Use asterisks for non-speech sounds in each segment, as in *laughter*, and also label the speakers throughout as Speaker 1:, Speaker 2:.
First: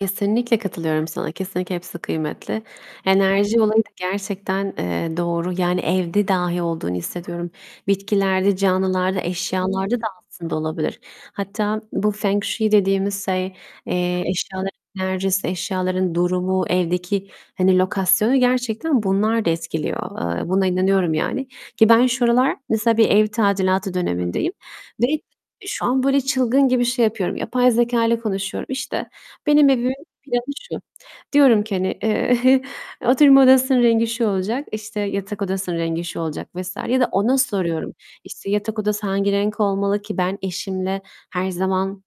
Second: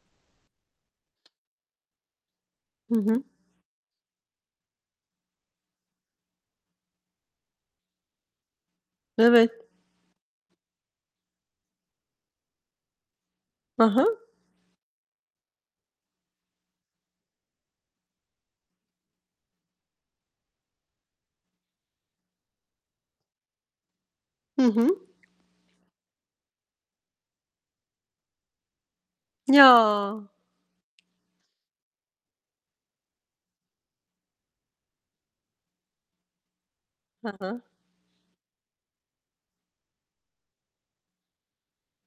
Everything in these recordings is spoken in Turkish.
Speaker 1: Kesinlikle katılıyorum sana. Kesinlikle hepsi kıymetli.
Speaker 2: Hı hı.
Speaker 1: Enerji olayı da gerçekten, eee, doğru. Yani, evde dahi olduğunu hissediyorum. Bitkilerde, canlılarda,
Speaker 2: Evet.
Speaker 1: eşyalarda da aslında olabilir. Hatta bu 风水 dediğimiz şey,
Speaker 2: Ha ha.
Speaker 1: eee, eşyaların enerjisi, eşyaların durumu, evdeki, hani, lokasyonu gerçekten bunlar da etkiliyor. Eee, buna inanıyorum yani. Ki ben şu aralar mesela bir ev tadilatı dönemindeyim
Speaker 2: Hı hı.
Speaker 1: ve şu an böyle çılgın gibi şey yapıyorum, yapay zekâyla konuşuyorum. İşte, "Benim evimin
Speaker 2: Ya!
Speaker 1: planı şu." diyorum ki, hani, eee, *chuckles* "Oturma odasının rengi şu olacak, işte, yatak odasının rengi şu olacak." vs. ya da
Speaker 2: Hı
Speaker 1: ona
Speaker 2: hı.
Speaker 1: soruyorum. İşte, "Yatak odası hangi renk olmalı ki ben eşimle her zaman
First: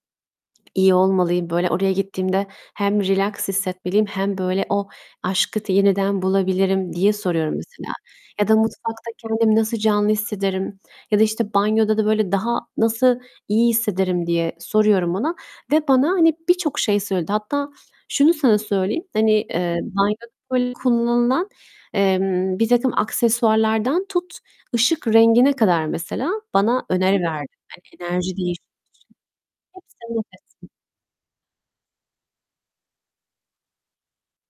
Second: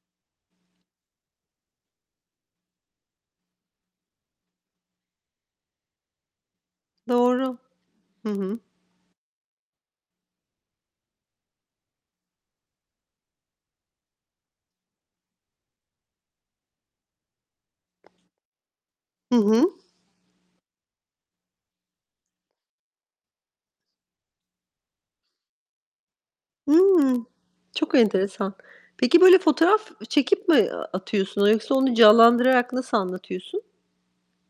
Speaker 1: iyi olmalıyım? Böyle oraya gittiğimde hem relax hissetmeliyim hem böyle o aşkı t yeniden bulabilirim." diye soruyorum
Speaker 2: Doğru.
Speaker 1: mesela.
Speaker 2: Hı
Speaker 1: Ya da,
Speaker 2: hı.
Speaker 1: "Mutfakta kendimi nasıl canlı hissederim?" ya da, işte, "Banyoda da böyle daha nasıl iyi hissederim?" diye soruyorum ona ve bana, hani, birçok şey söyledi. Hatta şunu sana söyleyeyim, hani,
Speaker 2: Hı hı.
Speaker 1: eee, banyoda, böyle, kullanılan, emm, birtakım aksesuarlardan tut ışık rengine kadar mesela bana öneri
Speaker 2: Hıı.
Speaker 1: verdi. Hani,
Speaker 2: Çok
Speaker 1: enerji
Speaker 2: enteresan.
Speaker 1: değiş *unintelligible*
Speaker 2: Peki, böyle fotoğraf
Speaker 1: Hepsini not
Speaker 2: çekip
Speaker 1: ettim.
Speaker 2: mi atıyorsun yoksa onu canlandırarak nasıl anlatıyorsun?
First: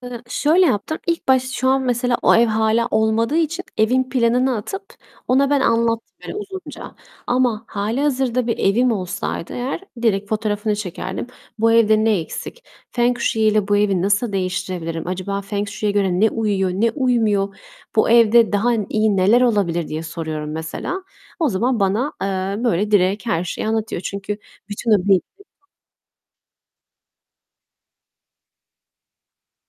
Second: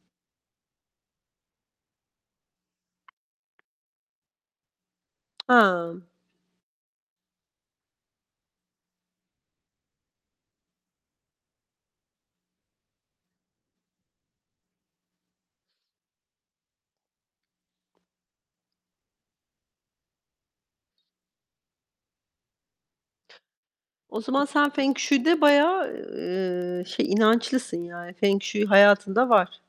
Speaker 1: Hı, şöyle yaptım, ilk baş şu an mesela o ev hâlâ olmadığı için evin planını atıp ona ben
Speaker 2: A!
Speaker 1: anlattım böyle uzunca. Ama hâlihazırda bir evim olsaydı eğer direkt fotoğrafını çekerdim. "Bu evde ne eksik? Feng shui ile bu evi nasıl değiştirebilirim? Acaba feng shui'ye göre ne uyuyor, ne uymuyor? Bu evde daha iyi neler olabilir?" diye soruyorum mesela. O zaman bana, eee, böyle direkt her şeyi anlatıyor.
Speaker 2: O
Speaker 1: Çünkü
Speaker 2: zaman sen
Speaker 1: bütün
Speaker 2: feng
Speaker 1: o bil
Speaker 2: shui'de
Speaker 1: *unintelligible*
Speaker 2: bayağı, ııı, şey, inançlısın. Yani, feng shui hayatında var.